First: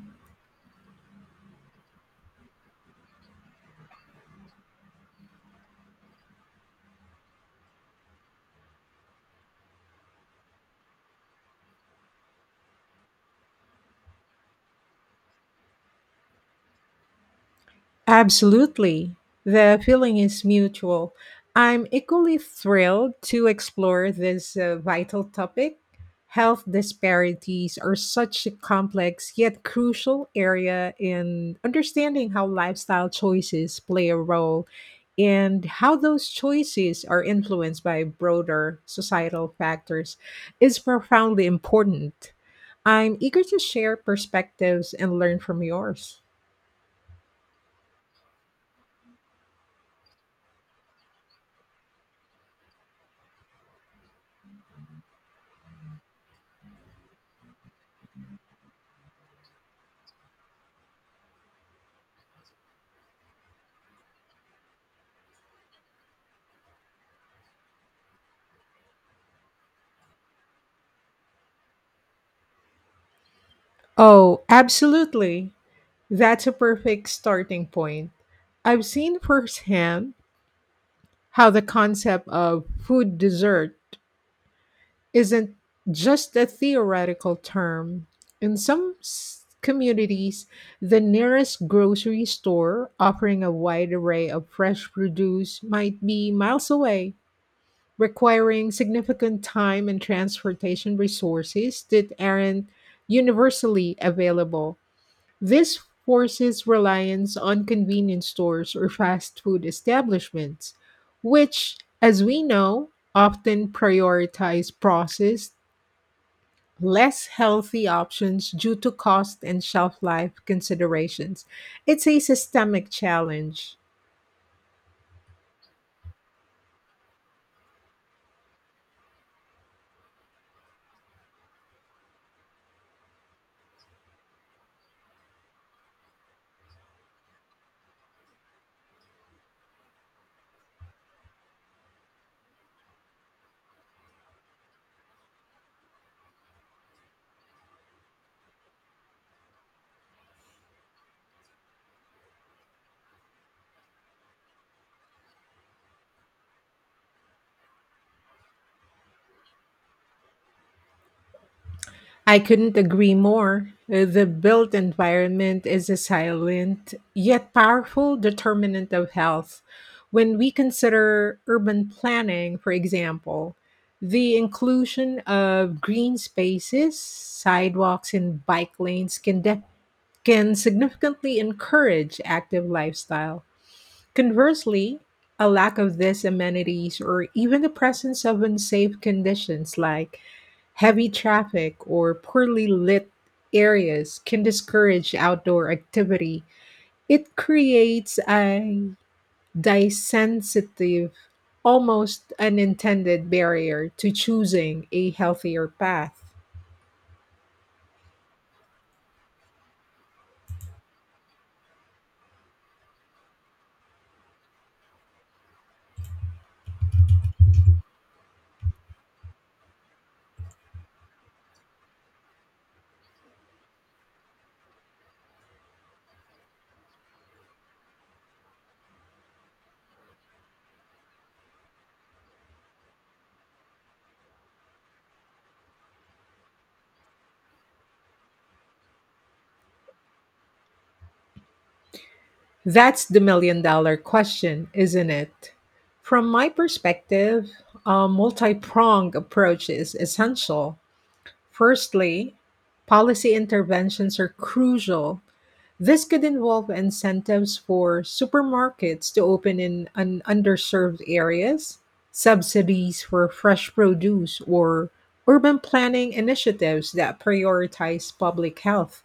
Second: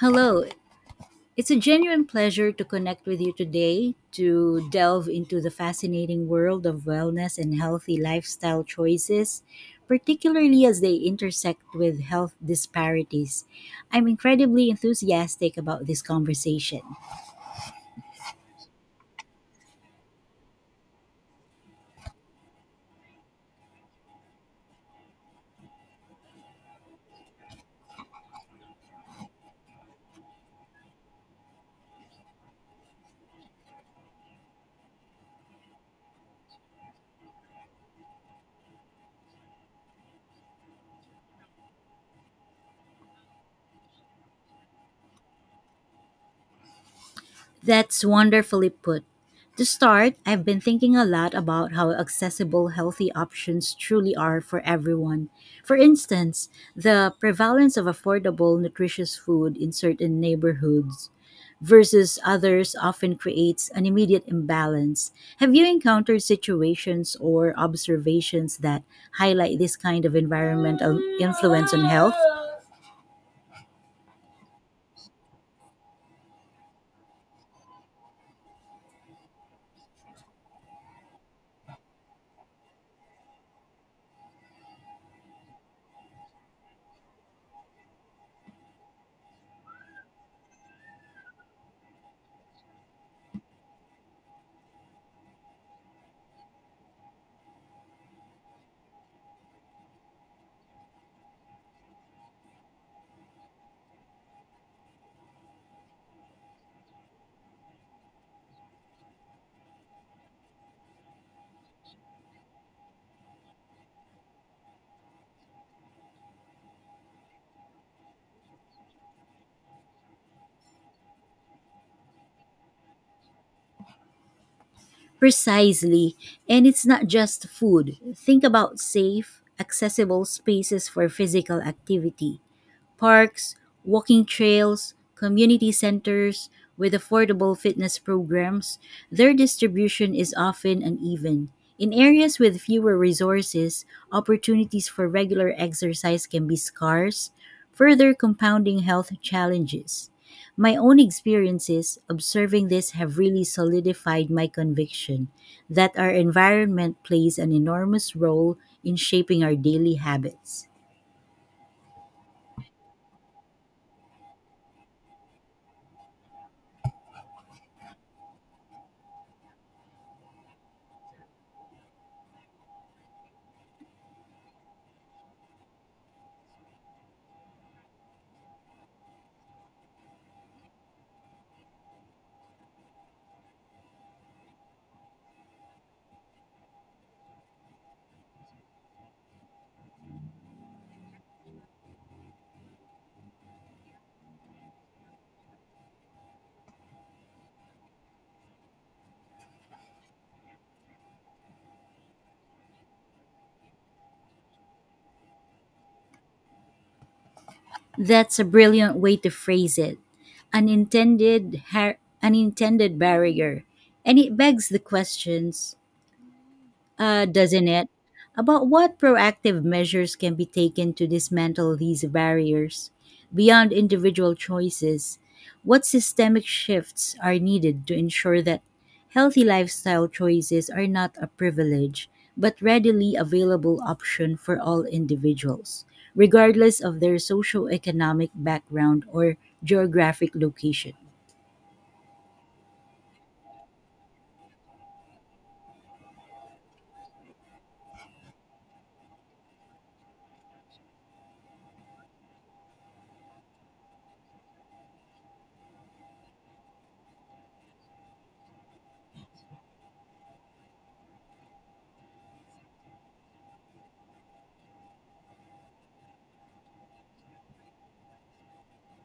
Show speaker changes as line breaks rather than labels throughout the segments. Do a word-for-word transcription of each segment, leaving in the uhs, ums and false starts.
Hello. It's a genuine pleasure to connect with you today to delve into the fascinating world of wellness and healthy lifestyle choices, particularly as they intersect with health disparities. I'm incredibly enthusiastic about this conversation.
Absolutely. The feeling is mutual. I'm equally thrilled to explore this uh, vital topic. Health disparities are such a complex yet crucial area in understanding how lifestyle choices play a role, and how those choices are influenced by broader societal factors is profoundly important. I'm eager to share perspectives and learn from yours.
That's wonderfully put. To start, I've been thinking a lot about how accessible healthy options truly are for everyone. For instance, the prevalence of affordable, nutritious food in certain neighborhoods versus others often creates an immediate imbalance. Have you encountered situations or observations that highlight this kind of environmental influence on health?
Oh, absolutely. That's a perfect starting point. I've seen firsthand how the concept of food dessert isn't just a theoretical term. In some s- communities, the nearest grocery store offering a wide array of fresh produce might be miles away, requiring significant time and transportation resources that aren't universally available. This forces reliance on convenience stores or fast food establishments, which, as we know, often prioritize processed, less healthy options due to cost and shelf life considerations. It's a systemic challenge.
Precisely. And it's not just food. Think about safe, accessible spaces for physical activity parks, walking trails, community centers with affordable fitness programs, their distribution is often uneven. In areas with fewer resources, opportunities for regular exercise can be scarce, further compounding health challenges. My own experiences observing this have really solidified my conviction that our environment plays an enormous role in shaping our daily habits.
I couldn't agree more. Uh, The built environment is a silent yet powerful determinant of health. When we consider urban planning, for example, the inclusion of green spaces, sidewalks, and bike lanes can, def- can significantly encourage active lifestyle. Conversely, a lack of these amenities or even the presence of unsafe conditions like heavy traffic or poorly lit areas can discourage outdoor activity. It creates a disensitive, almost unintended barrier to choosing a healthier path.
That's a brilliant way to phrase it. Unintended, har- unintended barrier. And it begs the questions uh, doesn't it? About what proactive measures can be taken to dismantle these barriers beyond individual choices? What systemic shifts are needed to ensure that healthy lifestyle choices are not a privilege but readily available option for all individuals, regardless of their socioeconomic background or geographic location?
That's the million dollar question, isn't it? From my perspective, a multi pronged approach is essential. Firstly, policy interventions are crucial. This could involve incentives for supermarkets to open in un- underserved areas, subsidies for fresh produce, or urban planning initiatives that prioritize public health.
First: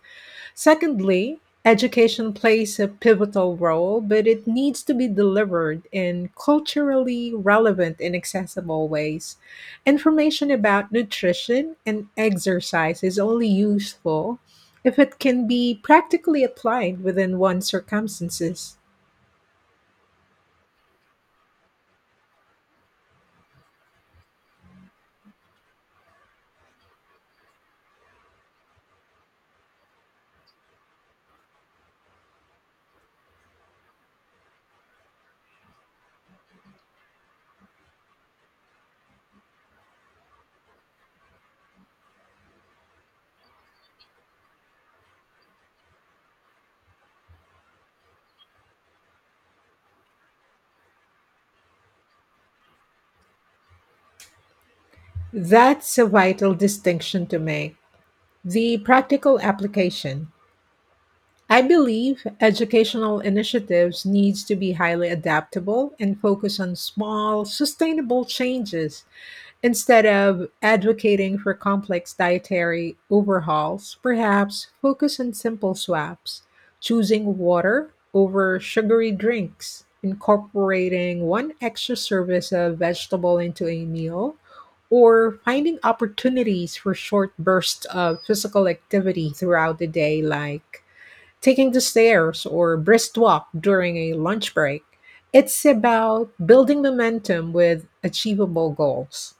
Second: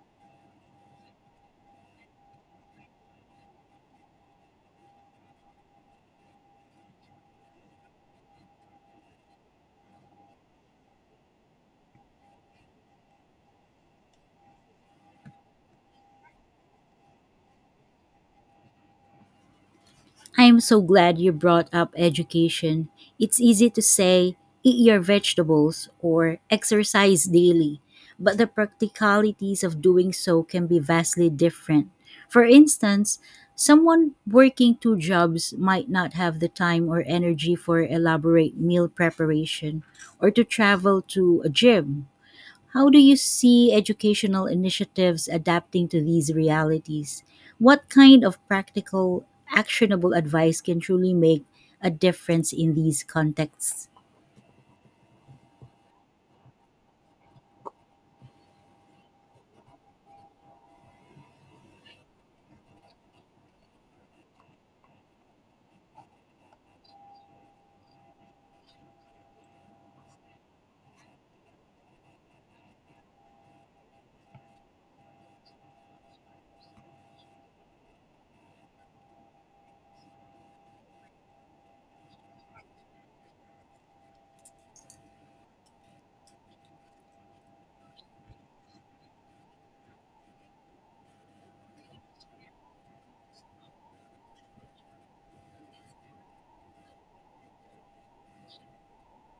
Secondly, education plays a pivotal role, but it needs to be delivered in culturally relevant and accessible ways. Information about nutrition and exercise is only useful if it can be practically applied within one's circumstances.
I'm so glad you brought up education. It's easy to say, eat your vegetables or exercise daily, but the practicalities of doing so can be vastly different. For instance, someone working two jobs might not have the time or energy for elaborate meal preparation or to travel to a gym. How do you see educational initiatives adapting to these realities? What kind of practical, actionable advice can truly make a difference in these contexts?
That's a vital distinction to make the practical application. I believe educational initiatives needs to be highly adaptable and focus on small sustainable changes instead of advocating for complex dietary overhauls. Perhaps focus on simple swaps, choosing water over sugary drinks, incorporating one extra service of vegetable into a meal, or finding opportunities for short bursts of physical activity throughout the day like taking the stairs or brisk walk during a lunch break. It's about building momentum with achievable goals.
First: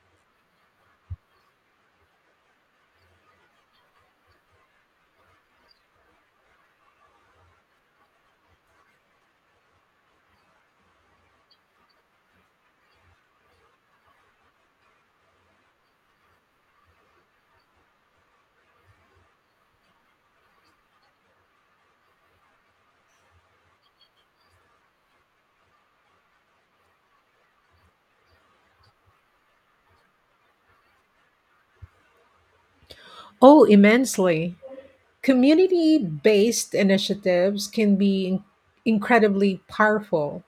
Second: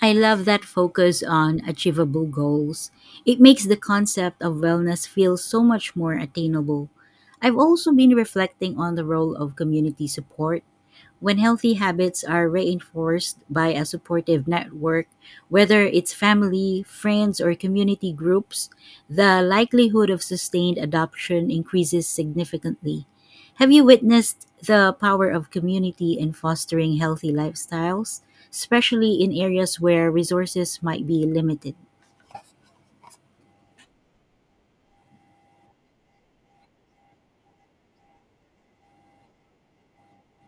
I love that focus on achievable goals. It makes the concept of wellness feel so much more attainable. I've also been reflecting on the role of community support. When healthy habits are reinforced by a supportive network, whether it's family, friends, or community groups, the likelihood of sustained adoption increases significantly. Have you witnessed the power of community in fostering healthy lifestyles, especially in areas where resources might be limited?
Oh, immensely. Community based initiatives can be in- incredibly powerful.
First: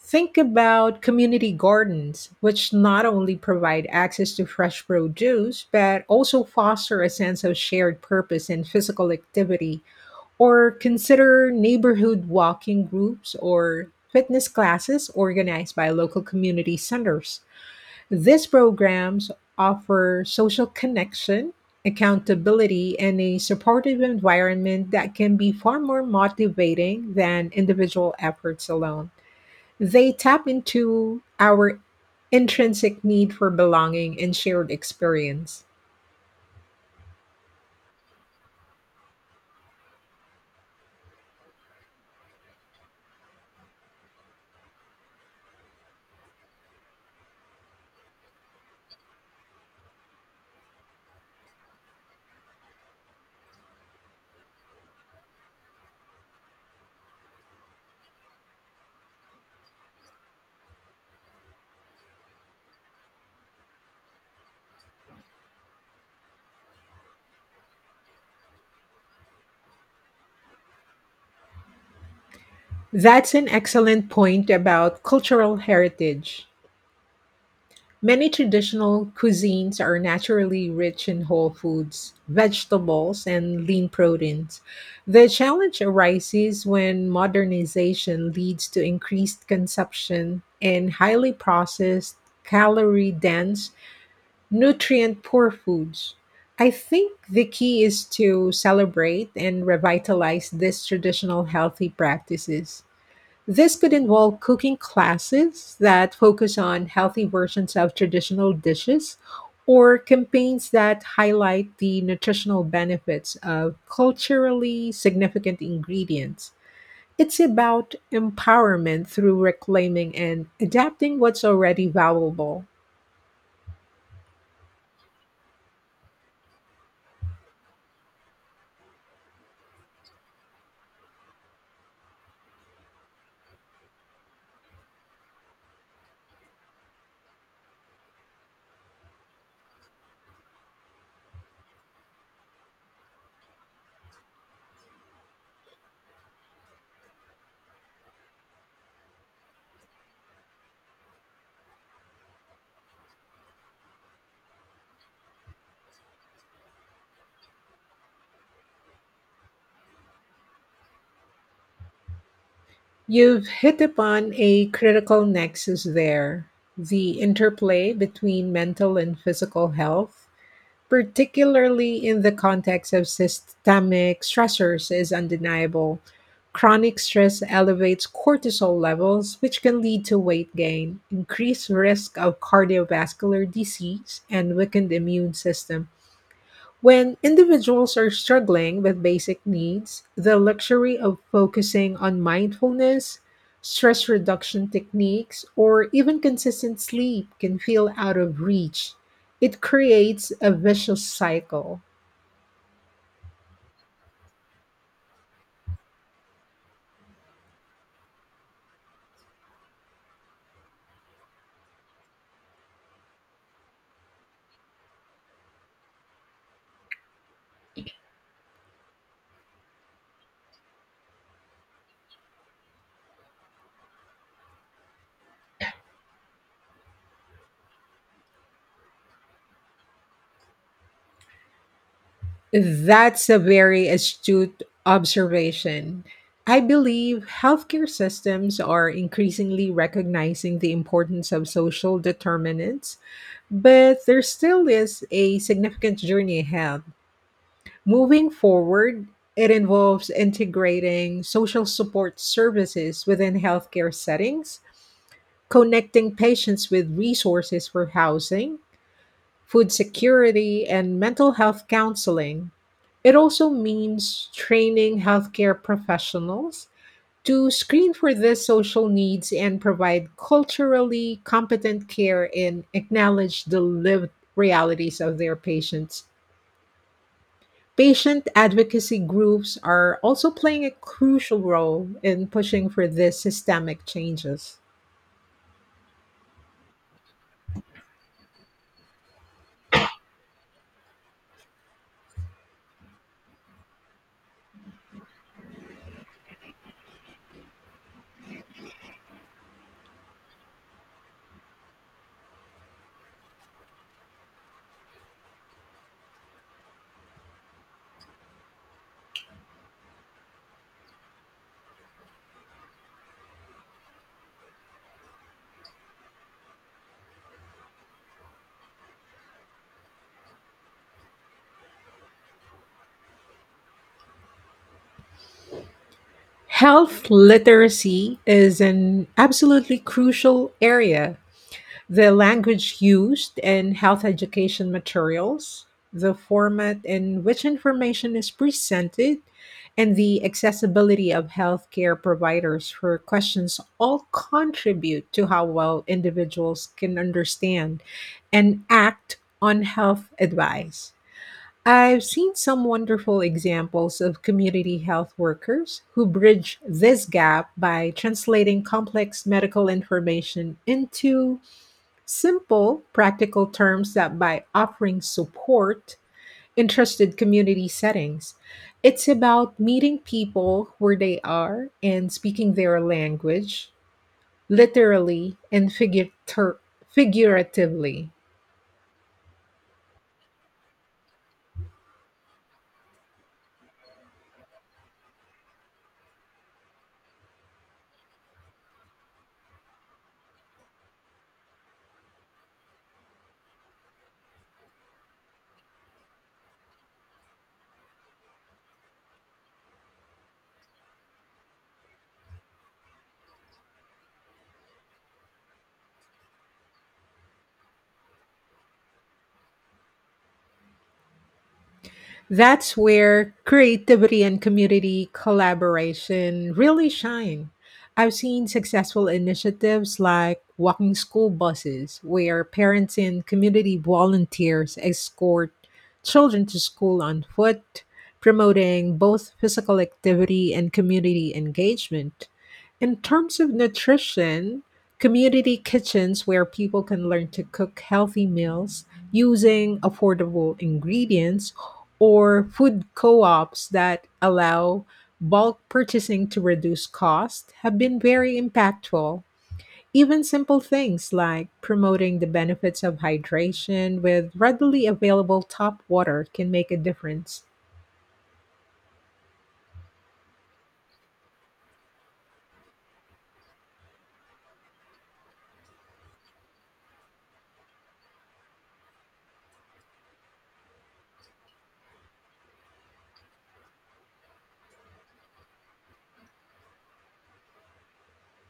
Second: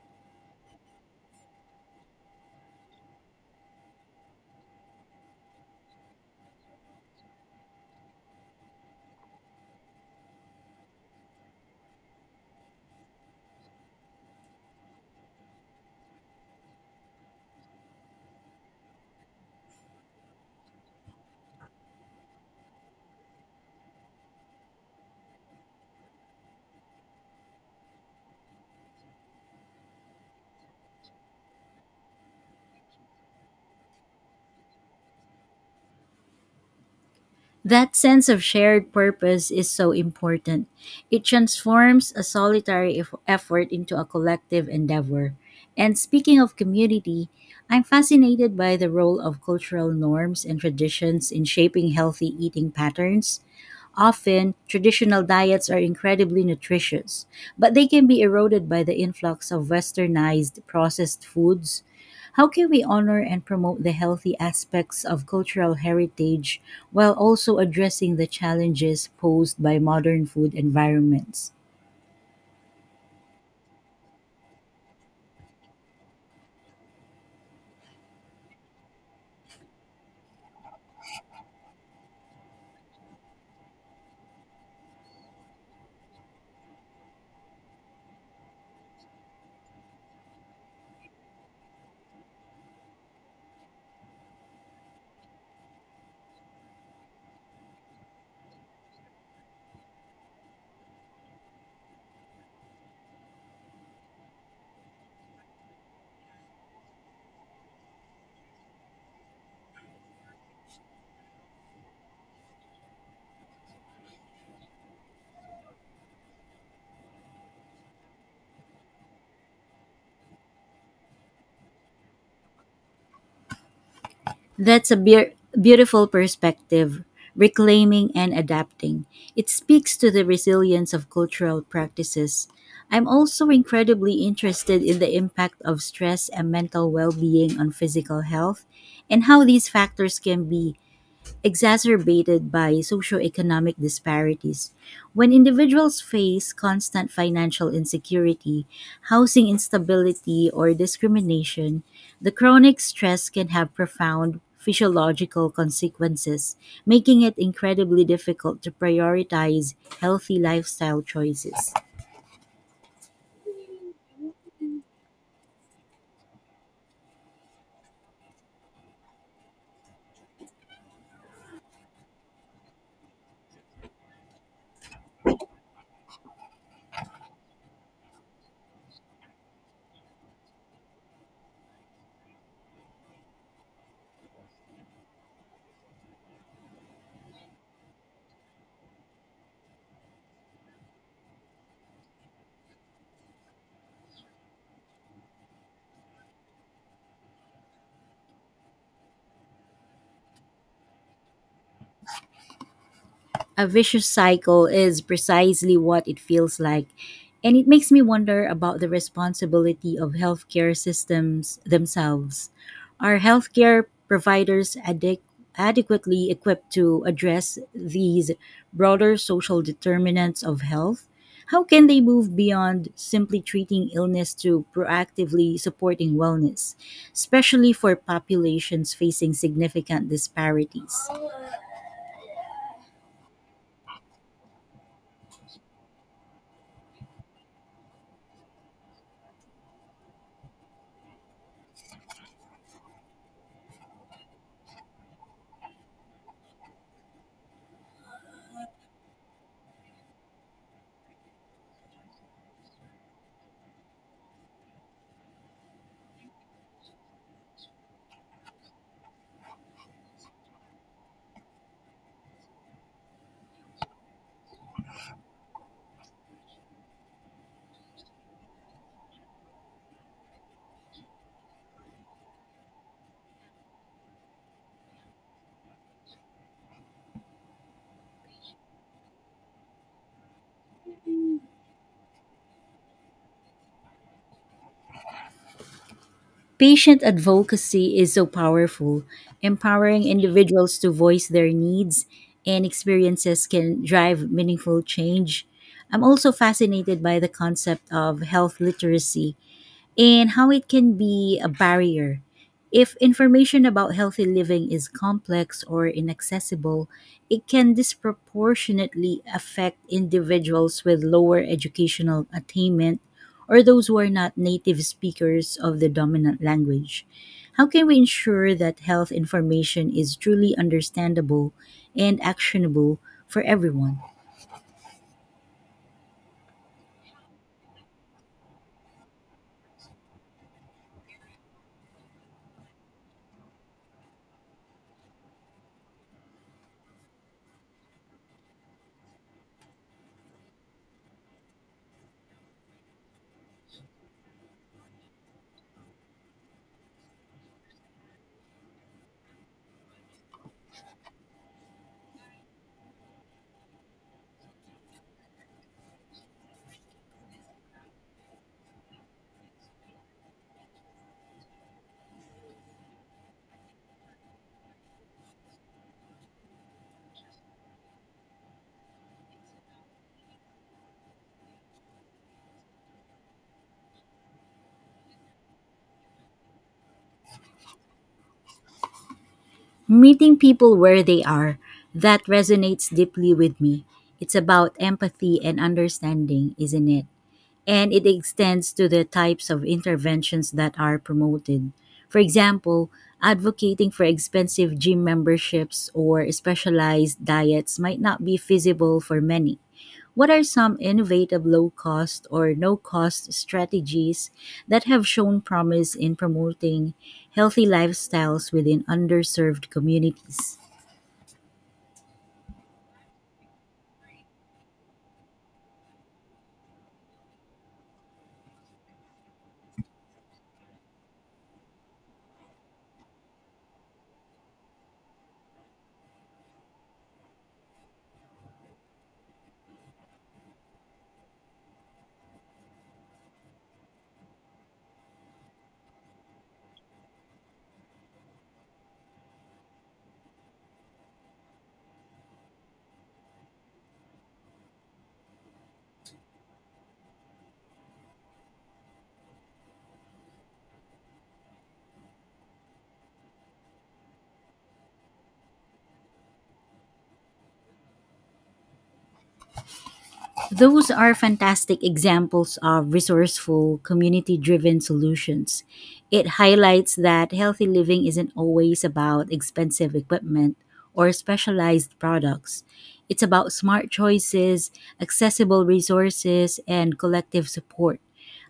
Think about community gardens, which not only provide access to fresh produce, but also foster a sense of shared purpose and physical activity. Or consider neighborhood walking groups or fitness classes organized by local community centers. These programs offer social connection, accountability, and a supportive environment that can be far more motivating than individual efforts alone. They tap into our intrinsic need for belonging and shared experience.
That sense of shared purpose is so important. It transforms a solitary eff- effort into a collective endeavor. And speaking of community, I'm fascinated by the role of cultural norms and traditions in shaping healthy eating patterns. Often, traditional diets are incredibly nutritious, but they can be eroded by the influx of westernized processed foods. How can we honor and promote the healthy aspects of cultural heritage while also addressing the challenges posed by modern food environments?
That's an excellent point about cultural heritage. Many traditional cuisines are naturally rich in whole foods, vegetables, and lean proteins. The challenge arises when modernization leads to increased consumption and highly processed, calorie dense, nutrient poor foods. I think the key is to celebrate and revitalize these traditional healthy practices. This could involve cooking classes that focus on healthy versions of traditional dishes or campaigns that highlight the nutritional benefits of culturally significant ingredients. It's about empowerment through reclaiming and adapting what's already valuable.
That's a beau- beautiful perspective, reclaiming and adapting. It speaks to the resilience of cultural practices. I'm also incredibly interested in the impact of stress and mental well being on physical health and how these factors can be exacerbated by socioeconomic disparities. When individuals face constant financial insecurity, housing instability, or discrimination, the chronic stress can have profound physiological consequences, making it incredibly difficult to prioritize healthy lifestyle choices.
You've hit upon a critical nexus there, the interplay between mental and physical health, particularly in the context of systemic stressors, is undeniable. Chronic stress elevates cortisol levels, which can lead to weight gain, increased risk of cardiovascular disease, and weakened immune system. When individuals are struggling with basic needs, the luxury of focusing on mindfulness, stress reduction techniques, or even consistent sleep can feel out of reach. It creates a vicious cycle.
A vicious cycle is precisely what it feels like, and it makes me wonder about the responsibility of healthcare systems themselves. Are healthcare providers adequ- adequately equipped to address these broader social determinants of health? How can they move beyond simply treating illness to proactively supporting wellness, especially for populations facing significant disparities?
That's a very astute observation. I believe healthcare systems are increasingly recognizing the importance of social determinants, but there still is a significant journey ahead. Moving forward, it involves integrating social support services within healthcare settings, connecting patients with resources for housing, food security, and mental health counseling. It also means training healthcare professionals to screen for these social needs and provide culturally competent care and acknowledge the lived realities of their patients. Patient advocacy groups are also playing a crucial role in pushing for these systemic changes.
Patient advocacy is so powerful. Empowering individuals to voice their needs and experiences can drive meaningful change. I'm also fascinated by the concept of health literacy and how it can be a barrier. If information about healthy living is complex or inaccessible, it can disproportionately affect individuals with lower educational attainment or those who are not native speakers of the dominant language. How can we ensure that health information is truly understandable and actionable for everyone?
Health literacy is an absolutely crucial area. The language used and health education materials, the format in which information is presented, and the accessibility of healthcare providers for questions all contribute to how well individuals can understand and act on health advice. I've seen some wonderful examples of community health workers who bridge this gap by translating complex medical information into simple, practical terms that by offering support in trusted community settings, it's about meeting people where they are and speaking their language, literally and figurator- figuratively.
Meeting people where they are, that resonates deeply with me. It's about empathy and understanding, isn't it? And it extends to the types of interventions that are promoted. For example, advocating for expensive gym memberships or specialized diets might not be feasible for many. What are some innovative low cost or no cost strategies that have shown promise in promoting healthy lifestyles within underserved communities?
That's where creativity and community collaboration really shine. I've seen successful initiatives like walking school buses, where parents and community volunteers escort children to school on foot, promoting both physical activity and community engagement. In terms of nutrition, community kitchens where people can learn to cook healthy meals using affordable ingredients or food co-ops that allow bulk purchasing to reduce cost have been very impactful. Even simple things like promoting the benefits of hydration with readily available tap water can make a difference.
Those are fantastic examples of resourceful, community driven solutions. It highlights that healthy living isn't always about expensive equipment or specialized products. It's about smart choices, accessible resources, and collective support.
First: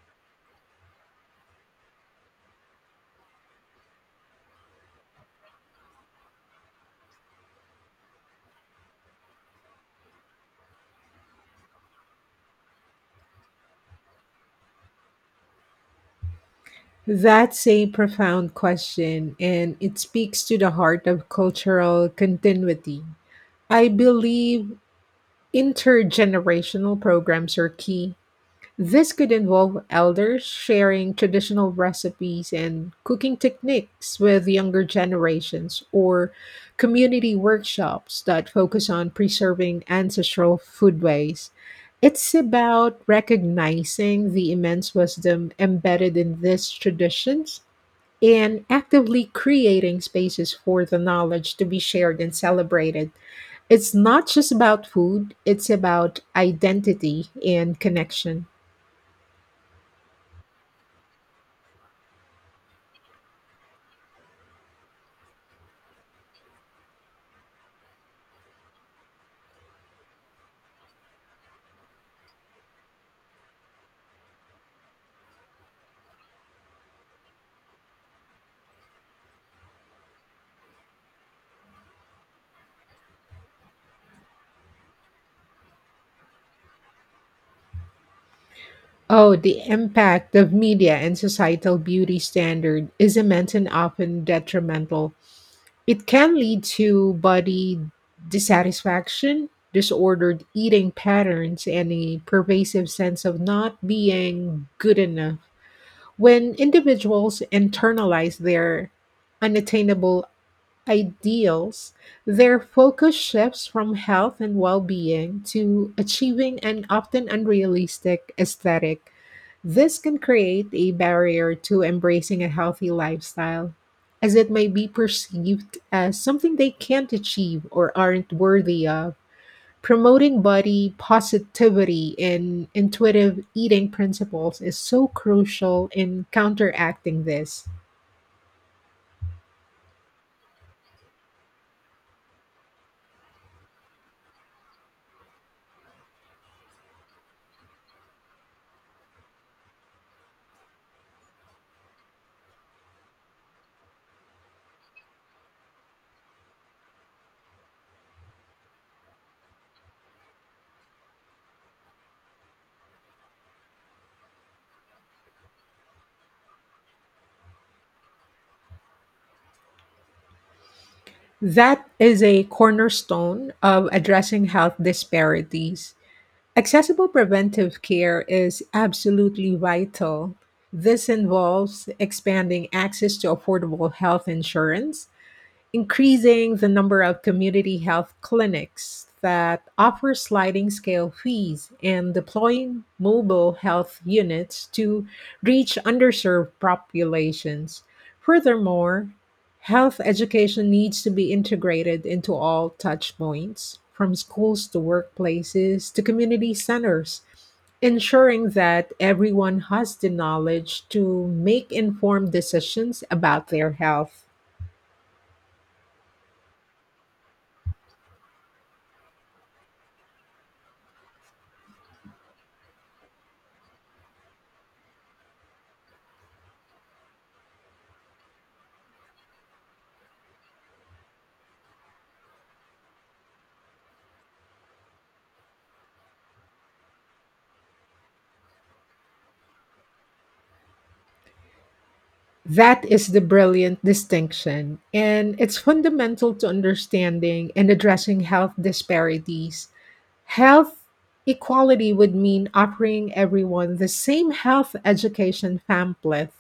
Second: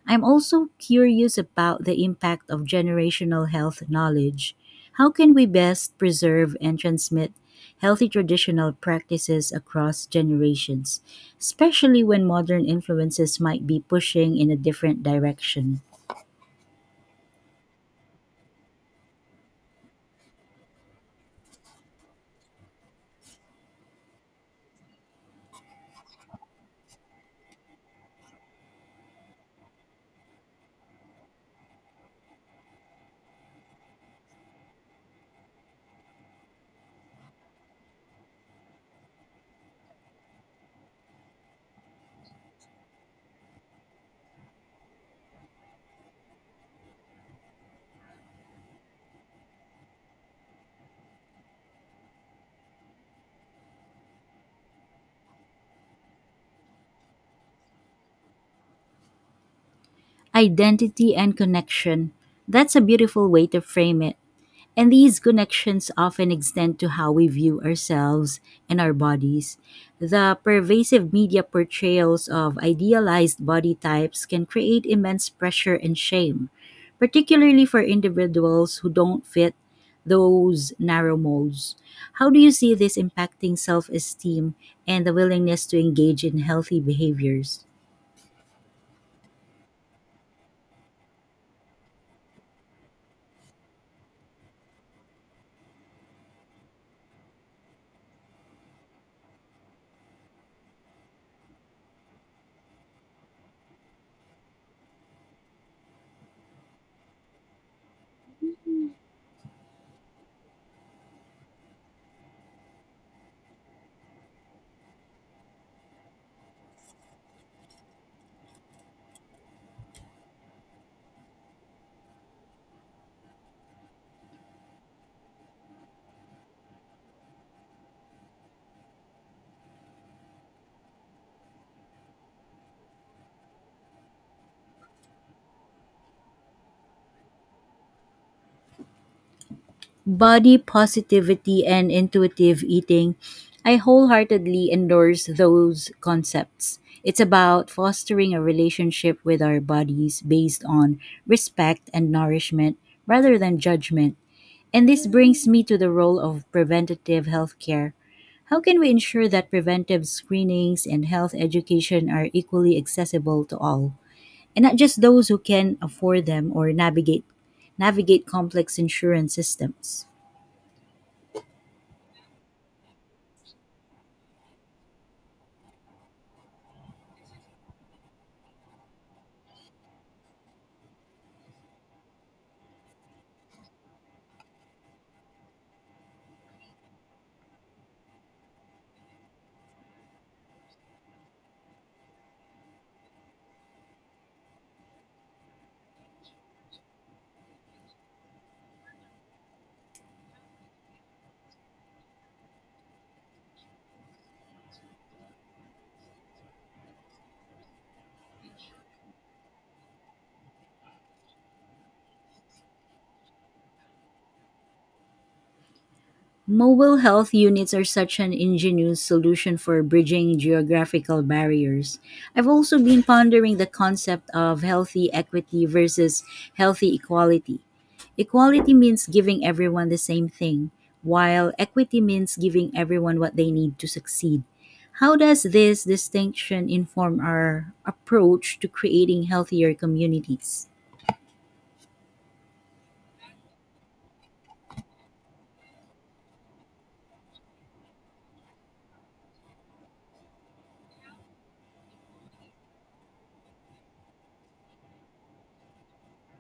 I'm also curious about the impact of generational health knowledge. How can we best preserve and transmit healthy traditional practices across generations, especially when modern influences might be pushing in a different direction?
That's a profound question, and it speaks to the heart of cultural continuity. I believe intergenerational programs are key. This could involve elders sharing traditional recipes and cooking techniques with younger generations, or community workshops that focus on preserving ancestral foodways. It's about recognizing the immense wisdom embedded in these traditions and actively creating spaces for the knowledge to be shared and celebrated. It's not just about food, it's about identity and connection.
Identity and connection. That's a beautiful way to frame it. And these connections often extend to how we view ourselves and our bodies. The pervasive media portrayals of idealized body types can create immense pressure and shame, particularly for individuals who don't fit those narrow molds. How do you see this impacting self esteem and the willingness to engage in healthy behaviors?
Oh, the impact of media and societal beauty standard is immense and often detrimental. It can lead to body dissatisfaction, disordered eating patterns, and a pervasive sense of not being good enough. When individuals internalize their unattainable ideals, their focus shifts from health and well being to achieving an often unrealistic aesthetic. This can create a barrier to embracing a healthy lifestyle, as it may be perceived as something they can't achieve or aren't worthy of. Promoting body positivity and intuitive eating principles is so crucial in counteracting this.
Body positivity and intuitive eating, I wholeheartedly endorse those concepts. It's about fostering a relationship with our bodies based on respect and nourishment rather than judgment. And this brings me to the role of preventative healthcare. How can we ensure that preventive screenings and health education are equally accessible to all, and not just those who can afford them or navigate navigate complex insurance systems?
That is a cornerstone of addressing health disparities. Accessible preventive care is absolutely vital. This involves expanding access to affordable health insurance, increasing the number of community health clinics that offer sliding scale fees and deploying mobile health units to reach underserved populations. Furthermore, health education needs to be integrated into all touchpoints, from schools to workplaces to community centers, ensuring that everyone has the knowledge to make informed decisions about their health.
Mobile health units are such an ingenious solution for bridging geographical barriers. I've also been pondering the concept of healthy equity versus healthy equality. Equality means giving everyone the same thing, while equity means giving everyone what they need to succeed. How does this distinction inform our approach to creating healthier communities?
That is the brilliant distinction, and it's fundamental to understanding and addressing health disparities. Health equality would mean offering everyone the same health education pamphlet.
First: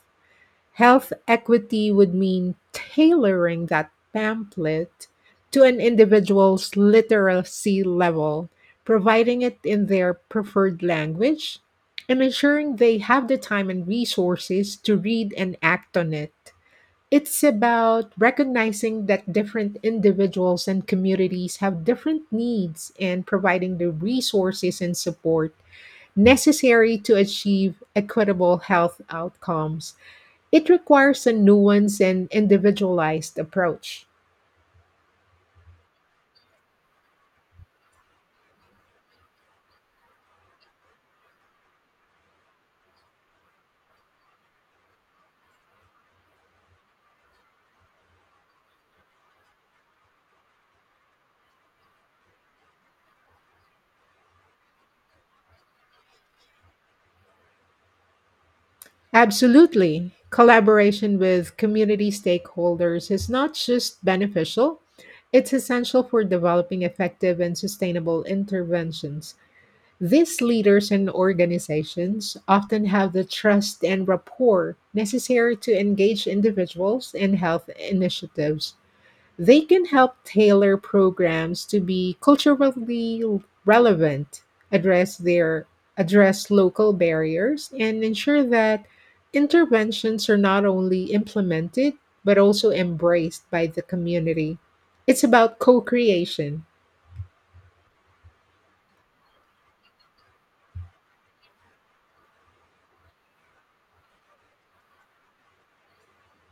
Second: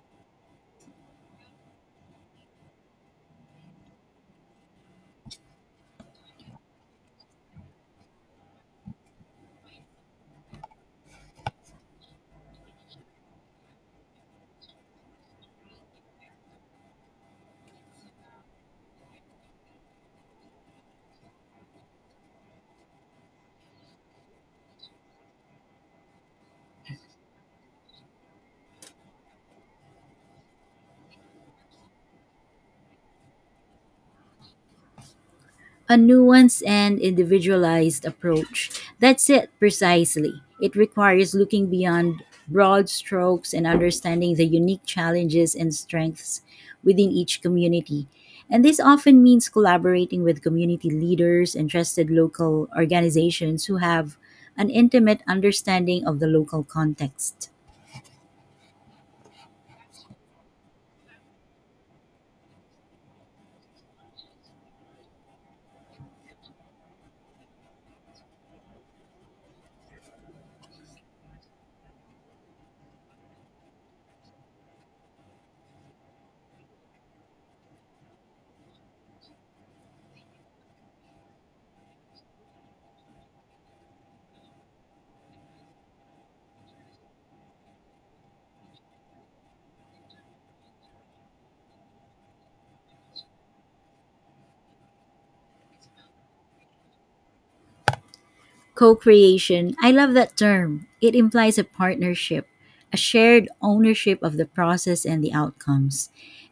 Health equity would mean tailoring that pamphlet to an individual's literacy level, providing it in their preferred language, and ensuring they have the time and resources to read and act on it. It's about recognizing that different individuals and communities have different needs and providing the resources and support necessary to achieve equitable health outcomes. It requires a nuanced and individualized approach.
A nuanced and individualized approach. That's it precisely. It requires looking beyond broad strokes and understanding the unique challenges and strengths within each community. And this often means collaborating with community leaders and trusted local organizations who have an intimate understanding of the local context.
Absolutely. Collaboration with community stakeholders is not just beneficial, it's essential for developing effective and sustainable interventions. These leaders and organizations often have the trust and rapport necessary to engage individuals in health initiatives. They can help tailor programs to be culturally relevant, address their address local barriers, and ensure that interventions are not only implemented but also embraced by the community. It's about co-creation.
Co creation, I love that term. It implies a partnership, a shared ownership of the process and the outcomes.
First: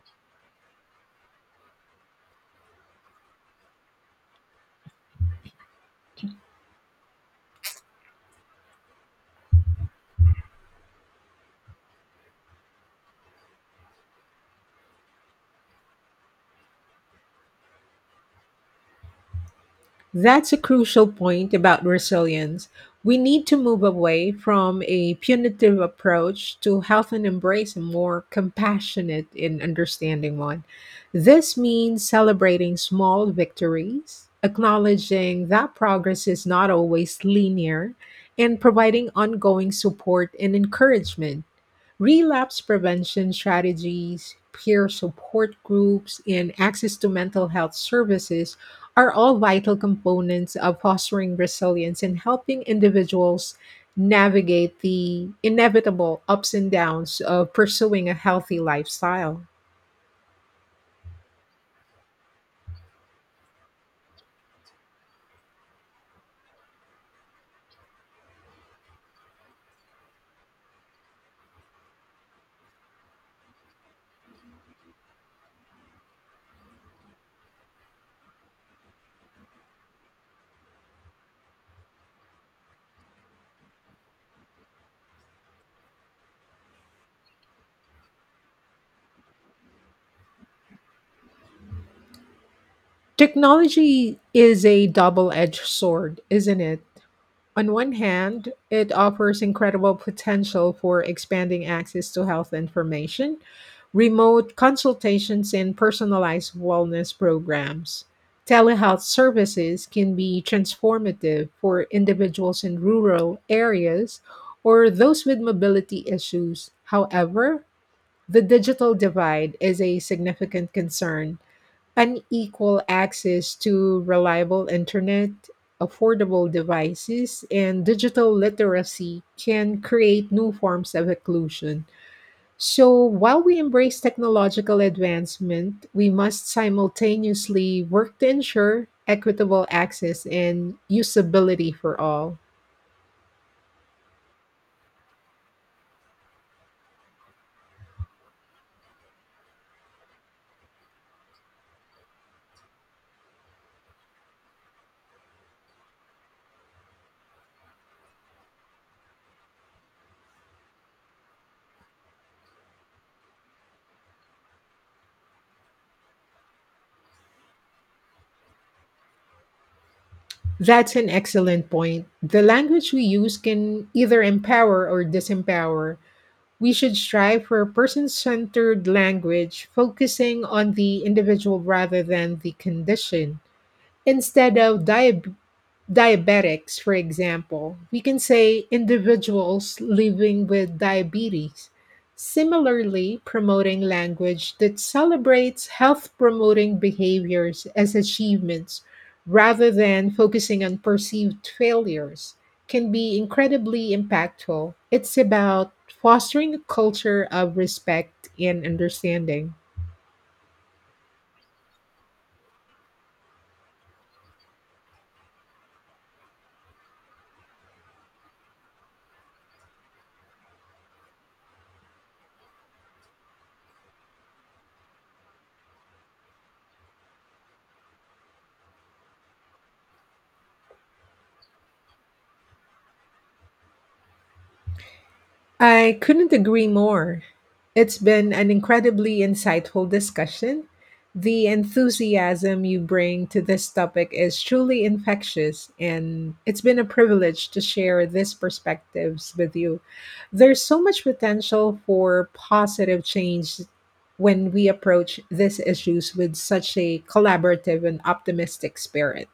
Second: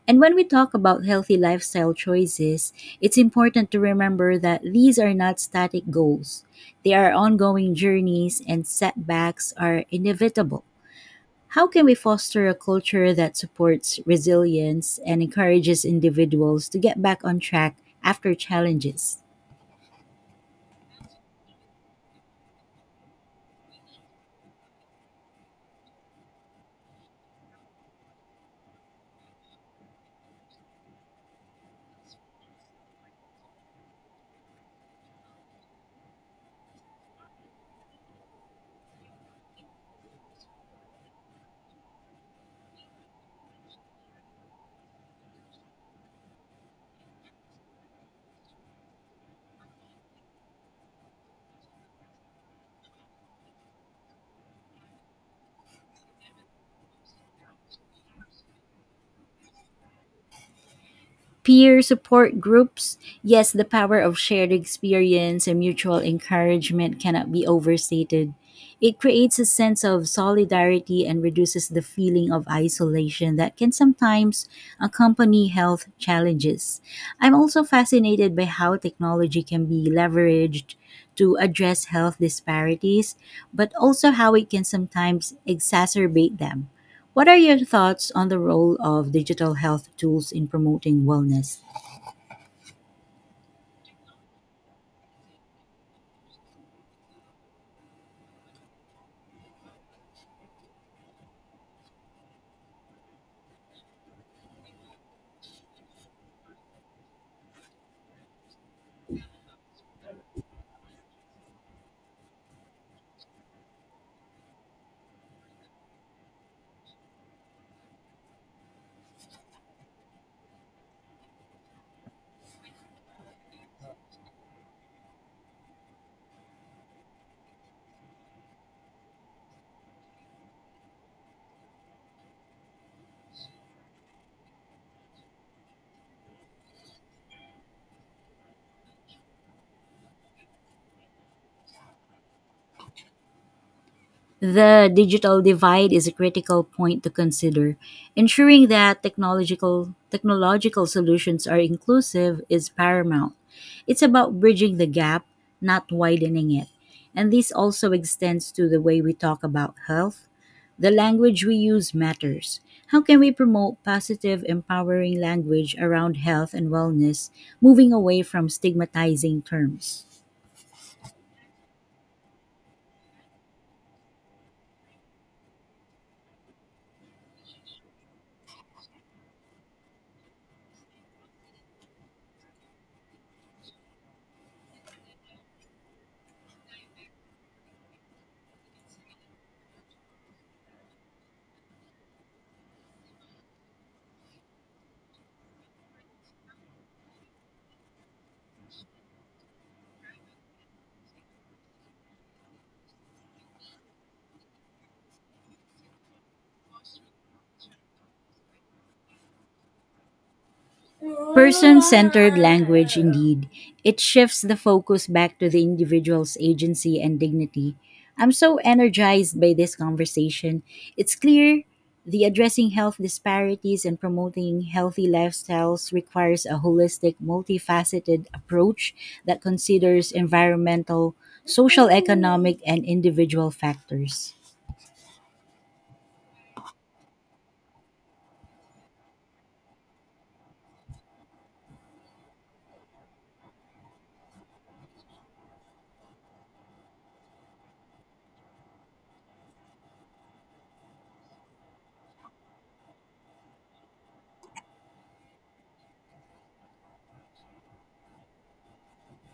And when we talk about healthy lifestyle choices, it's important to remember that these are not static goals. They are ongoing journeys, and setbacks are inevitable. How can we foster a culture that supports resilience and encourages individuals to get back on track after challenges?
That's a crucial point about resilience. We need to move away from a punitive approach to health and embrace a more compassionate and understanding one. This means celebrating small victories, acknowledging that progress is not always linear, and providing ongoing support and encouragement. Relapse prevention strategies, peer support groups, and access to mental health services are all vital components of fostering resilience and helping individuals navigate the inevitable ups and downs of pursuing a healthy lifestyle.
Peer support groups, yes, the power of shared experience and mutual encouragement cannot be overstated. It creates a sense of solidarity and reduces the feeling of isolation that can sometimes accompany health challenges. I'm also fascinated by how technology can be leveraged to address health disparities, but also how it can sometimes exacerbate them. What are your thoughts on the role of digital health tools in promoting wellness?
Technology is a double edged sword, isn't it? On one hand, it offers incredible potential for expanding access to health information, remote consultations, and personalized wellness programs. Telehealth services can be transformative for individuals in rural areas or those with mobility issues. However, the digital divide is a significant concern, unequal access to reliable internet, affordable devices, and digital literacy can create new forms of exclusion. So, while we embrace technological advancement, we must simultaneously work to ensure equitable access and usability for all.
The digital divide is a critical point to consider. Ensuring that technological technological solutions are inclusive is paramount. It's about bridging the gap, not widening it. And this also extends to the way we talk about health. The language we use matters. How can we promote positive, empowering language around health and wellness, moving away from stigmatizing terms?
That's an excellent point. The language we use can either empower or disempower. We should strive for a person centered language, focusing on the individual rather than the condition. Instead of dia- diabetics, for example, we can say individuals living with diabetes, similarly promoting language that celebrates health promoting behaviors as achievements rather than focusing on perceived failures can be incredibly impactful. It's about fostering a culture of respect and understanding.
Person centered language, indeed. It shifts the focus back to the individual's agency and dignity. I'm so energized by this conversation. It's clear the addressing health disparities and promoting healthy lifestyles requires a holistic, multifaceted approach that considers environmental, social, economic, and individual factors.
I couldn't agree more. It's been an incredibly insightful discussion. The enthusiasm you bring to this topic is truly infectious, and it's been a privilege to share these perspectives with you. There's so much potential for positive change when we approach these issues with such a collaborative and optimistic spirit.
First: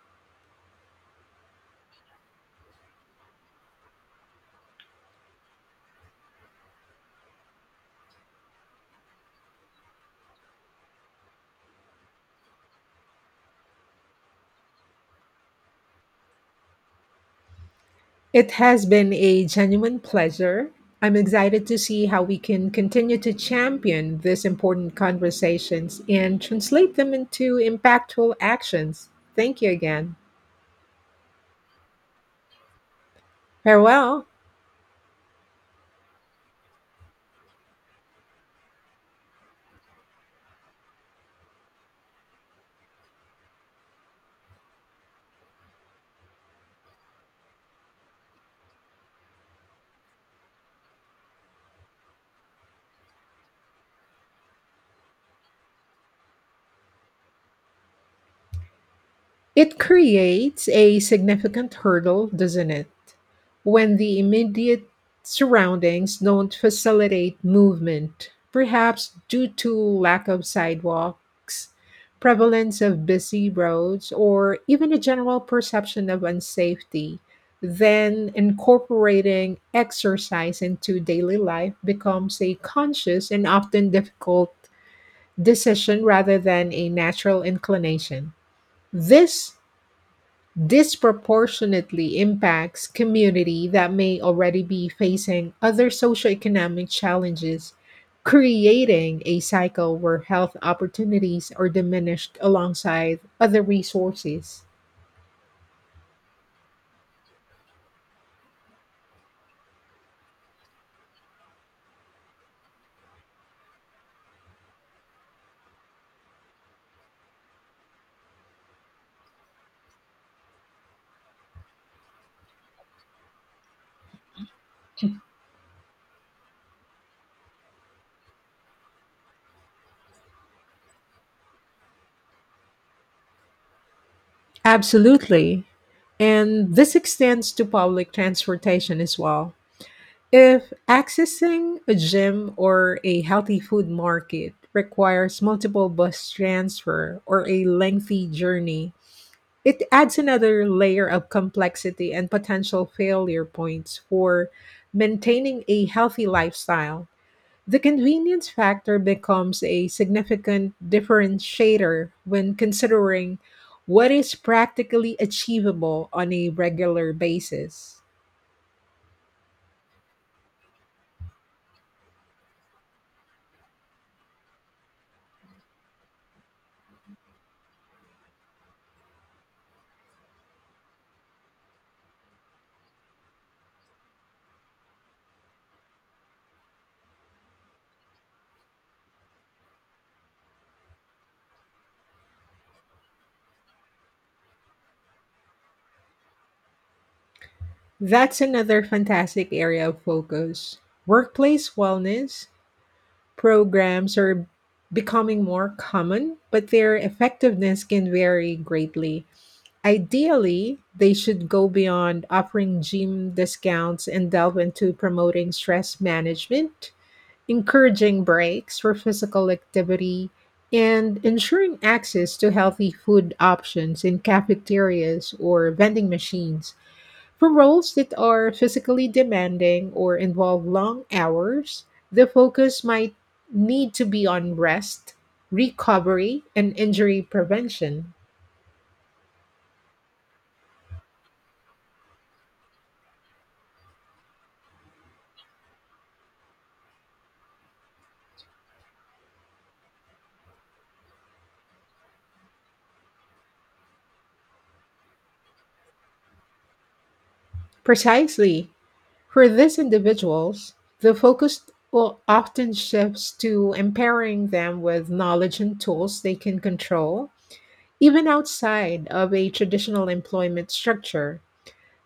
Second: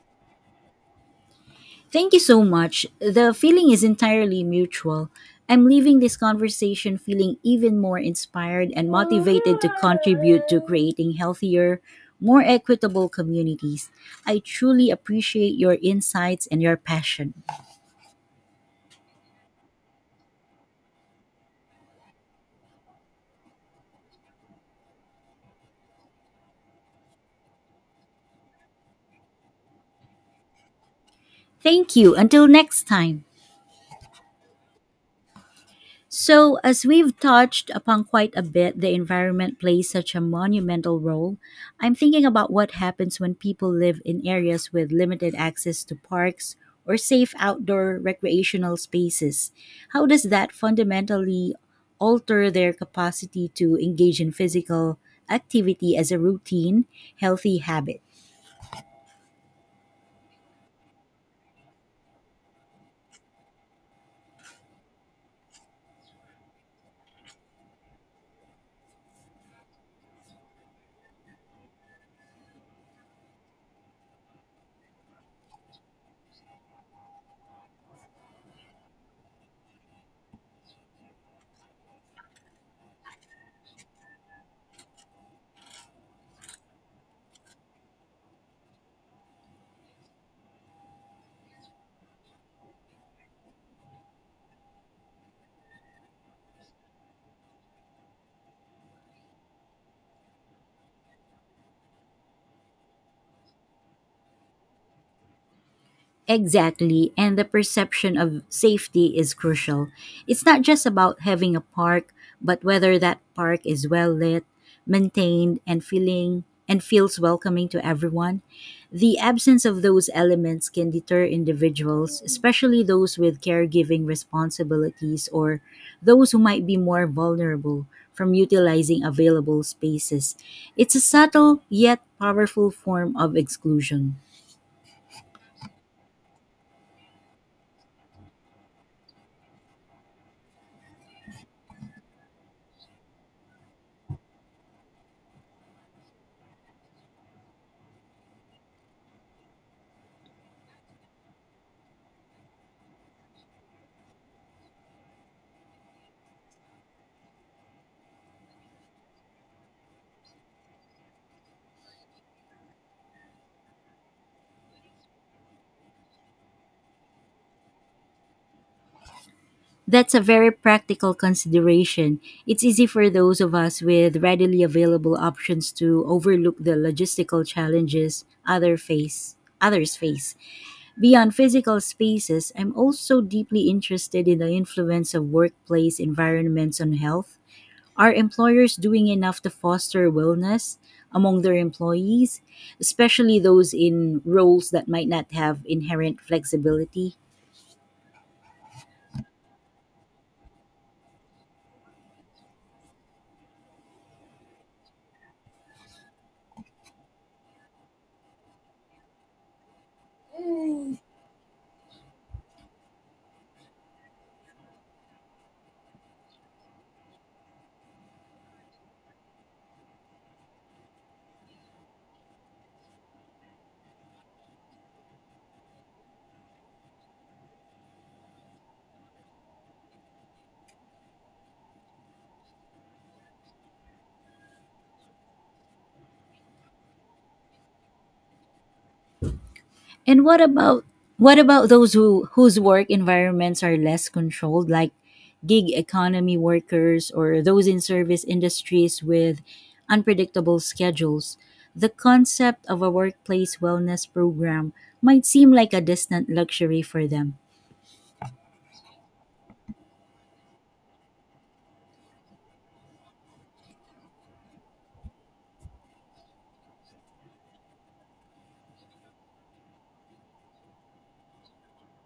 Thank you so much. The feeling is entirely mutual. I'm leaving this conversation feeling even more inspired and motivated to contribute to creating healthier, more equitable communities. I truly appreciate your insights and your passion.
It has been a genuine pleasure. I'm excited to see how we can continue to champion these important conversations and translate them into impactful actions. Thank you again.
Thank you. Until next time.
Farewell.
So, as we've touched upon quite a bit, the environment plays such a monumental role. I'm thinking about what happens when people live in areas with limited access to parks or safe outdoor recreational spaces. How does that fundamentally alter their capacity to engage in physical activity as a routine, healthy habit?
It creates a significant hurdle, doesn't it, when the immediate surroundings don't facilitate movement, perhaps due to lack of sidewalks, prevalence of busy roads, or even a general perception of unsafety. Then incorporating exercise into daily life becomes a conscious and often difficult decision rather than a natural inclination. This disproportionately impacts community that may already be facing other socioeconomic challenges, creating a cycle where health opportunities are diminished alongside other resources.
Exactly, and the perception of safety is crucial. It's not just about having a park, but whether that park is well lit, maintained, and feeling and feels welcoming to everyone. The absence of those elements can deter individuals, especially those with caregiving responsibilities or those who might be more vulnerable from utilizing available spaces. It's a subtle yet powerful form of exclusion.
Absolutely. And this extends to public transportation as well. If accessing a gym or a healthy food market requires multiple bus transfer or a lengthy journey, it adds another layer of complexity and potential failure points for maintaining a healthy lifestyle. The convenience factor becomes a significant differentiator when considering what is practically achievable on a regular basis.
That's a very practical consideration. It's easy for those of us with readily available options to overlook the logistical challenges other face others face. Beyond physical spaces, I'm also deeply interested in the influence of workplace environments on health. Are employers doing enough to foster wellness among their employees, especially those in roles that might not have inherent flexibility?
That's another fantastic area of focus. Workplace wellness programs are becoming more common, but their effectiveness can vary greatly. Ideally, they should go beyond offering gym discounts and delve into promoting stress management, encouraging breaks for physical activity, and ensuring access to healthy food options in cafeterias or vending machines. For roles that are physically demanding or involve long hours, the focus might need to be on rest, recovery, and injury prevention.
And what about what about those who whose work environments are less controlled, like gig economy workers or those in service industries with unpredictable schedules? The concept of a workplace wellness program might seem like a distant luxury for them.
Precisely. For these individuals, the focus o- often shifts to empowering them with knowledge and tools they can control, even outside of a traditional employment structure.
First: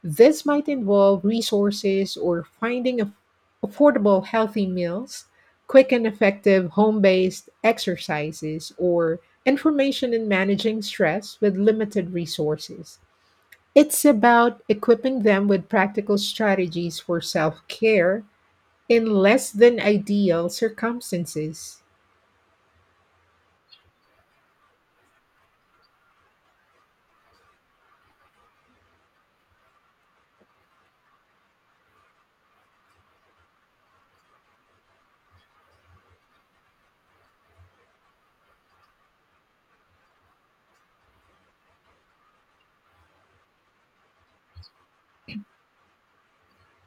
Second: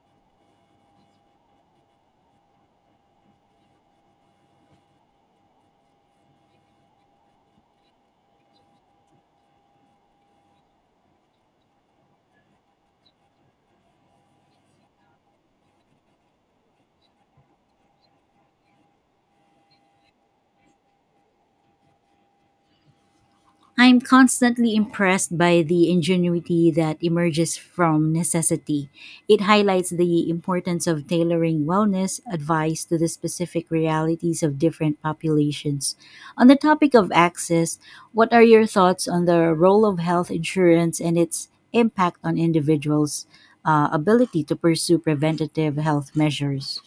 This might involve resources or finding aff- affordable, healthy meals, quick and effective home based exercises, or information in managing stress with limited resources. It's about equipping them with practical strategies for self care in less than ideal circumstances.
I'm constantly impressed by the ingenuity that emerges from necessity. It highlights the importance of tailoring wellness advice to the specific realities of different populations. On the topic of access, what are your thoughts on the role of health insurance and its impact on individuals' uh, ability to pursue preventative health measures?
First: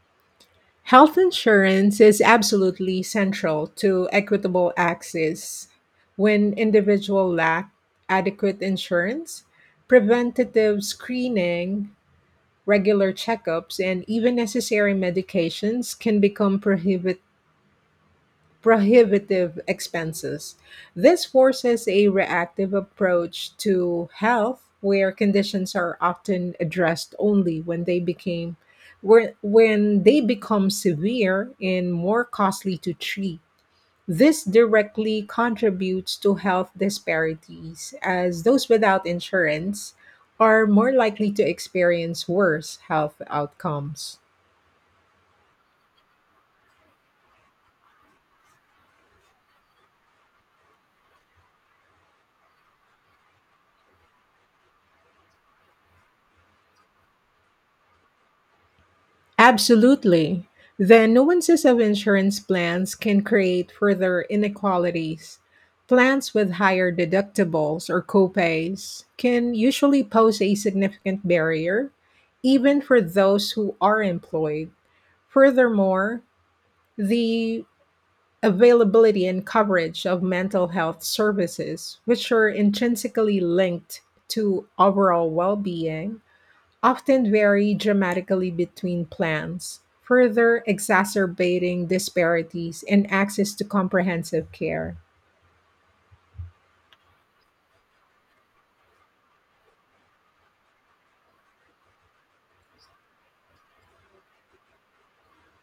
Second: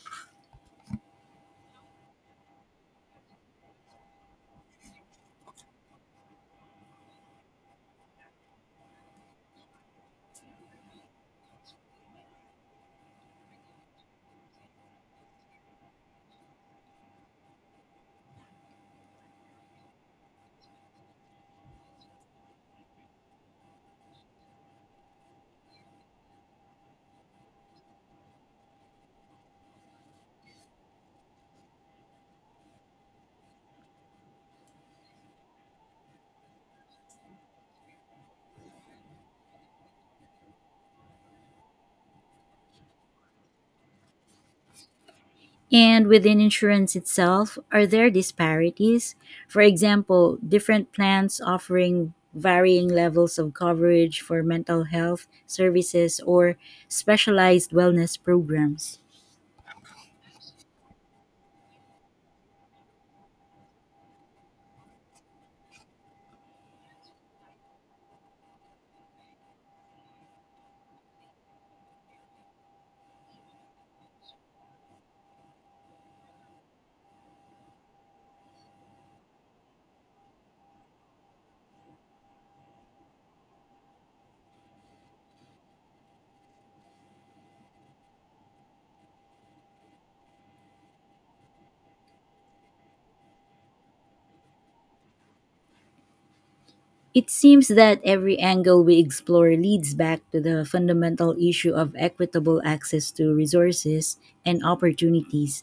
Health insurance is absolutely central to equitable access. When individuals lack adequate insurance, preventative screening, regular checkups, and even necessary medications can become prohibitive prohibitive expenses. This forces a reactive approach to health where conditions are often addressed only when they became where, when they become severe and more costly to treat. This directly contributes to health disparities as those without insurance are more likely to experience worse health outcomes.
And within insurance itself, are there disparities? For example, different plans offering varying levels of coverage for mental health services or specialized wellness programs.
Absolutely. The nuances of insurance plans can create further inequalities. Plans with higher deductibles or copays can usually pose a significant barrier, even for those who are employed. Furthermore, the availability and coverage of mental health services, which are intrinsically linked to overall well being, often vary dramatically between plans, further exacerbating disparities in access to comprehensive care.
It seems that every angle we explore leads back to the fundamental issue of equitable access to resources and opportunities.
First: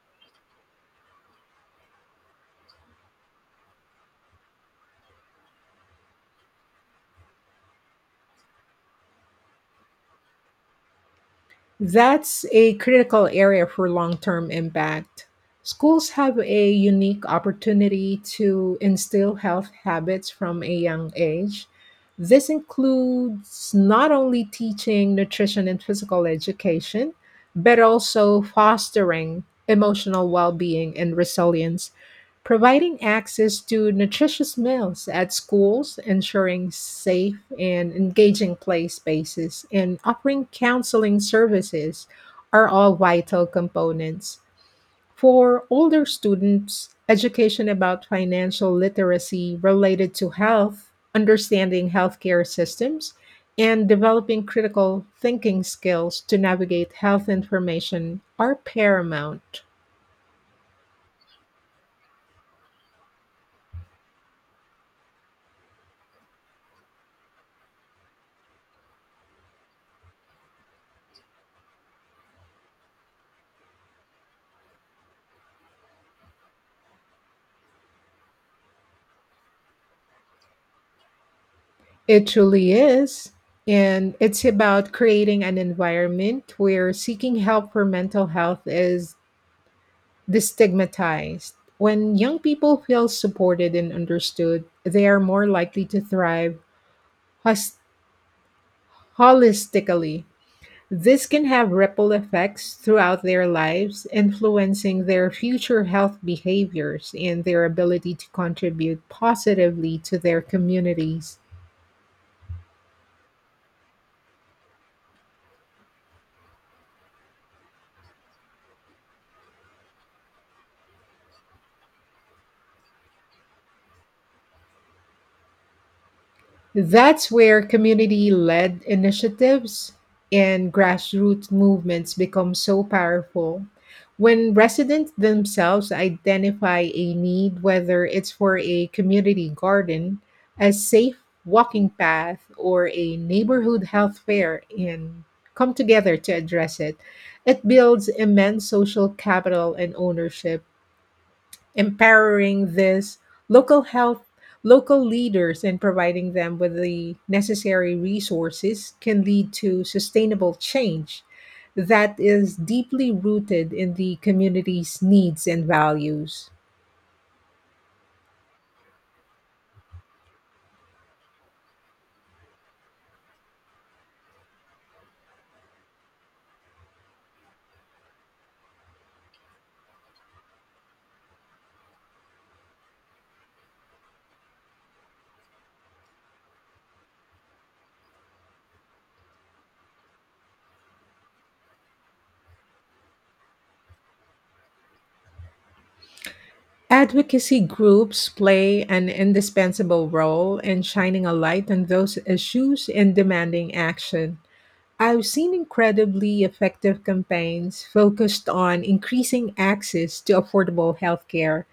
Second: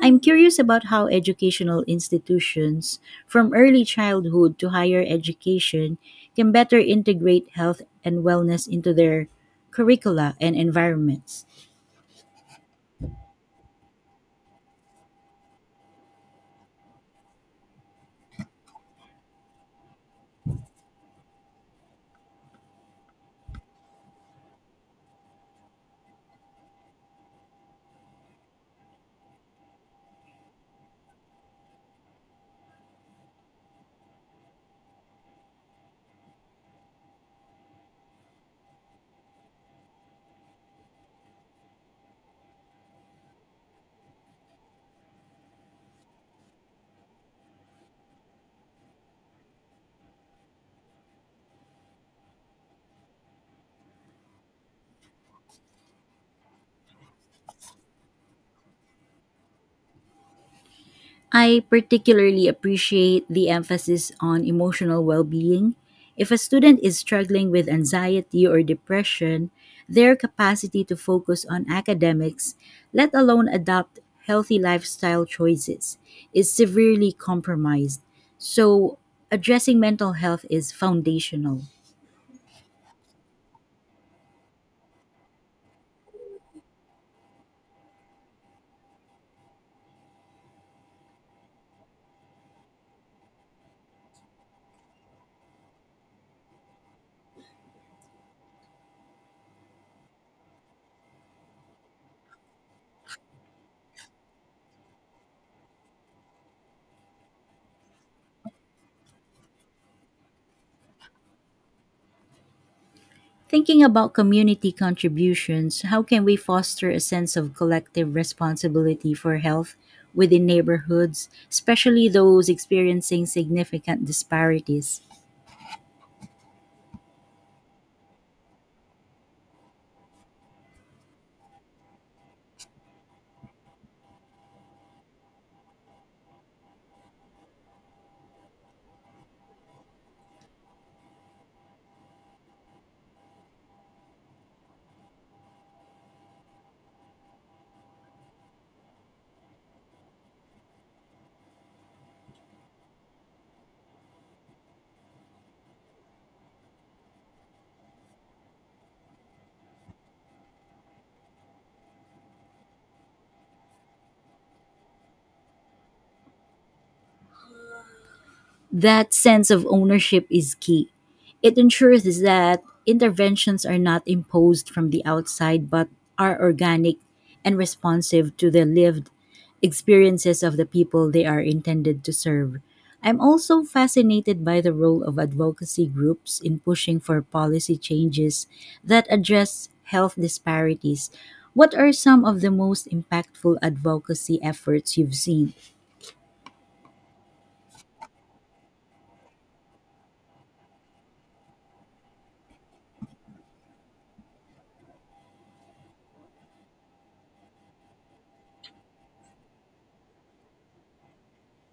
I'm curious about how educational institutions, from early childhood to higher education, can better integrate health and wellness into their curricula and environments.
That's a critical area for long term impact. Schools have a unique opportunity to instill health habits from a young age. This includes not only teaching nutrition and physical education, but also fostering emotional well being and resilience. Providing access to nutritious meals at schools, ensuring safe and engaging play spaces, and offering counseling services are all vital components. For older students, education about financial literacy related to health, understanding healthcare systems, and developing critical thinking skills to navigate health information are paramount.
I particularly appreciate the emphasis on emotional well being. If a student is struggling with anxiety or depression, their capacity to focus on academics, let alone adopt healthy lifestyle choices, is severely compromised. So, addressing mental health is foundational.
It truly is. And it's about creating an environment where seeking help for mental health is destigmatized. When young people feel supported and understood, they are more likely to thrive hos- holistically. This can have ripple effects throughout their lives, influencing their future health behaviors and their ability to contribute positively to their communities.
Thinking about community contributions, how can we foster a sense of collective responsibility for health within neighborhoods, especially those experiencing significant disparities?
That's where community led initiatives and grassroots movements become so powerful. When residents themselves identify a need, whether it's for a community garden, a safe walking path, or a neighborhood health fair, and come together to address it, it builds immense social capital and ownership, empowering this local health local leaders and providing them with the necessary resources can lead to sustainable change that is deeply rooted in the community's needs and values.
That sense of ownership is key. It ensures that interventions are not imposed from the outside but are organic and responsive to the lived experiences of the people they are intended to serve. I'm also fascinated by the role of advocacy groups in pushing for policy changes that address health disparities. What are some of the most impactful advocacy efforts you've seen?
Advocacy groups play an indispensable role in shining a light on those issues and demanding action. I've seen incredibly effective campaigns focused on increasing access to affordable healthcare,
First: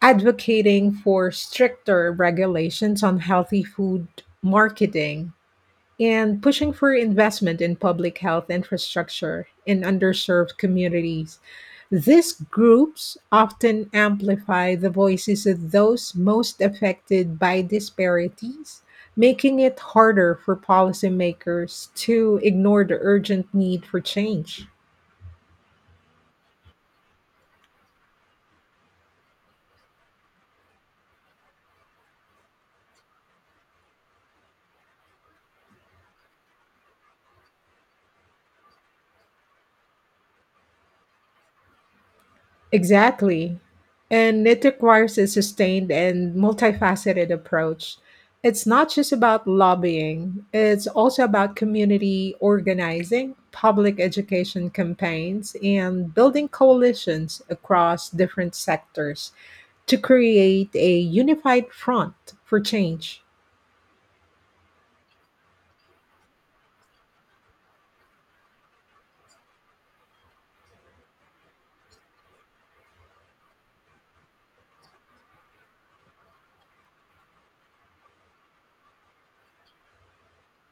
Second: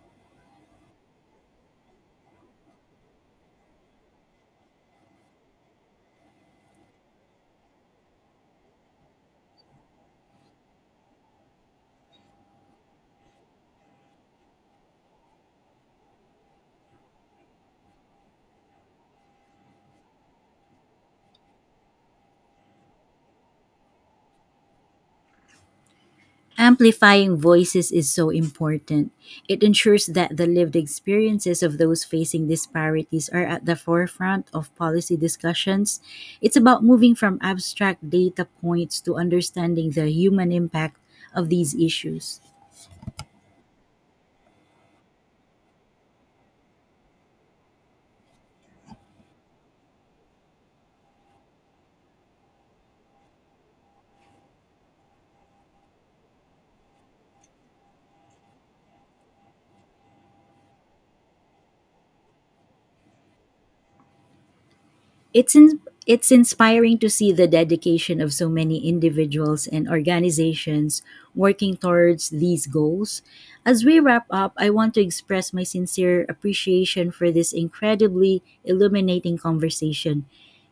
advocating for stricter regulations on healthy food marketing, and pushing for investment in public health infrastructure in underserved communities. These groups often amplify the voices of those most affected by disparities, making it harder for policymakers to ignore the urgent need for change.
Amplifying voices is so important. It ensures that the lived experiences of those facing disparities are at the forefront of policy discussions. It's about moving from abstract data points to understanding the human impact of these issues.
Exactly. And it requires a sustained and multifaceted approach. It's not just about lobbying, it's also about community organizing, public education campaigns, and building coalitions across different sectors to create a unified front for change.
It's in, it's inspiring to see the dedication of so many individuals and organizations working towards these goals. As we wrap up, I want to express my sincere appreciation for this incredibly illuminating conversation.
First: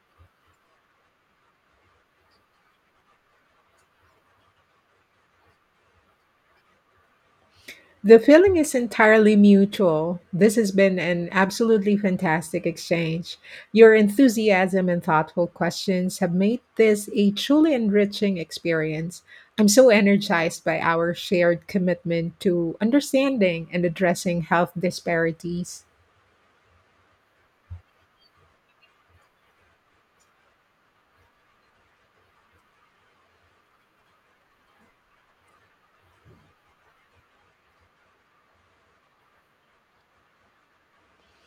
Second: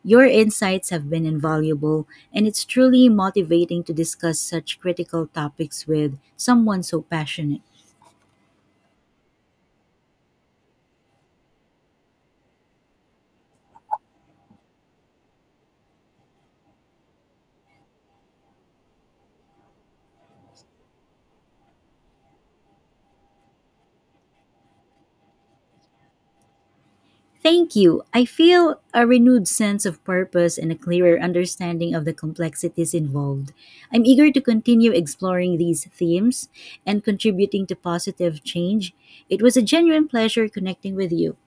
Your insights have been invaluable, and it's truly motivating to discuss such critical topics with someone so passionate.
The feeling is entirely mutual. This has been an absolutely fantastic exchange. Your enthusiasm and thoughtful questions have made this a truly enriching experience. I'm so energized by our shared commitment to understanding and addressing health disparities.
Thank you. I feel a renewed sense of purpose and a clearer understanding of the complexities involved. I'm eager to continue exploring these themes and contributing to positive change. It was a genuine pleasure connecting with you.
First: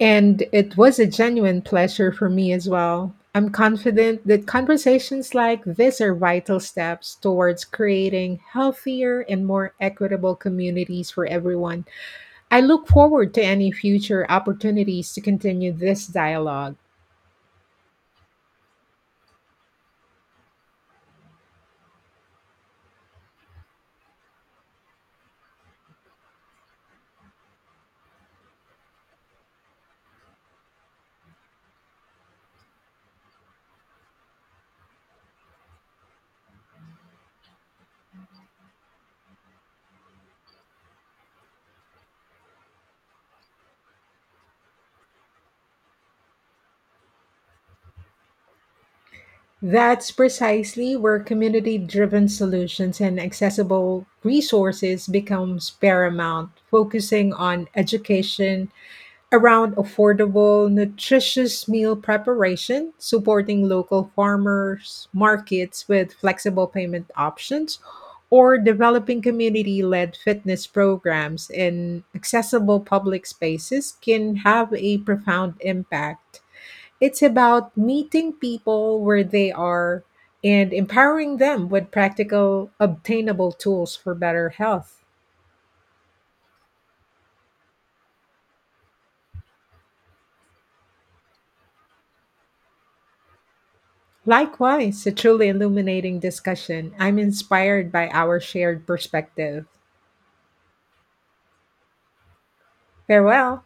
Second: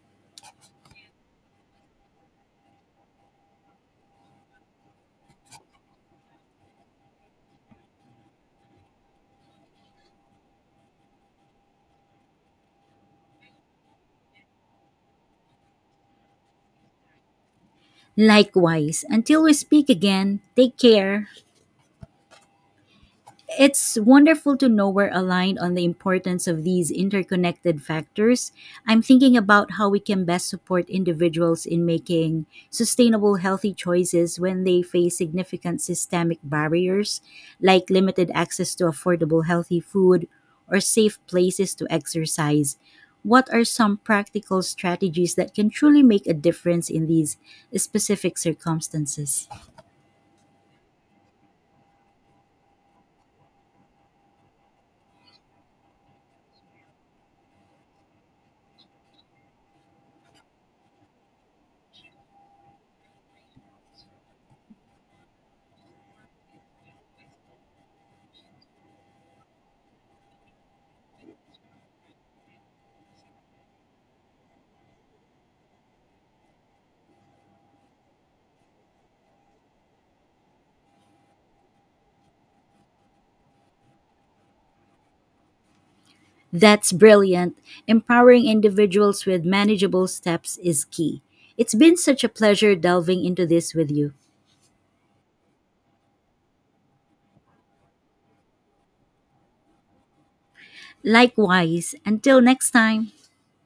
And it was a genuine pleasure for me as well. I'm confident that conversations like this are vital steps towards creating healthier and more equitable communities for everyone. I look forward to any future opportunities to continue this dialogue.
Likewise, until we speak again, take care. It's wonderful to know we're aligned on the importance of these interconnected factors. I'm thinking about how we can best support individuals in making sustainable, healthy choices when they face significant systemic barriers, like limited access to affordable, healthy food or safe places to exercise. What are some practical strategies that can truly make a difference in these specific circumstances?
That's precisely where community driven solutions and accessible resources becomes paramount, focusing on education, around affordable, nutritious meal preparation, supporting local farmers markets with flexible payment options, or developing community led fitness programs in accessible public spaces can have a profound impact. It's about meeting people where they are and empowering them with practical, obtainable tools for better health.
That's brilliant. Empowering individuals with manageable steps is key. It's been such a pleasure delving into this with you.
Likewise, a truly illuminating discussion. I'm inspired by our shared perspective.
Likewise, until next time,
Farewell.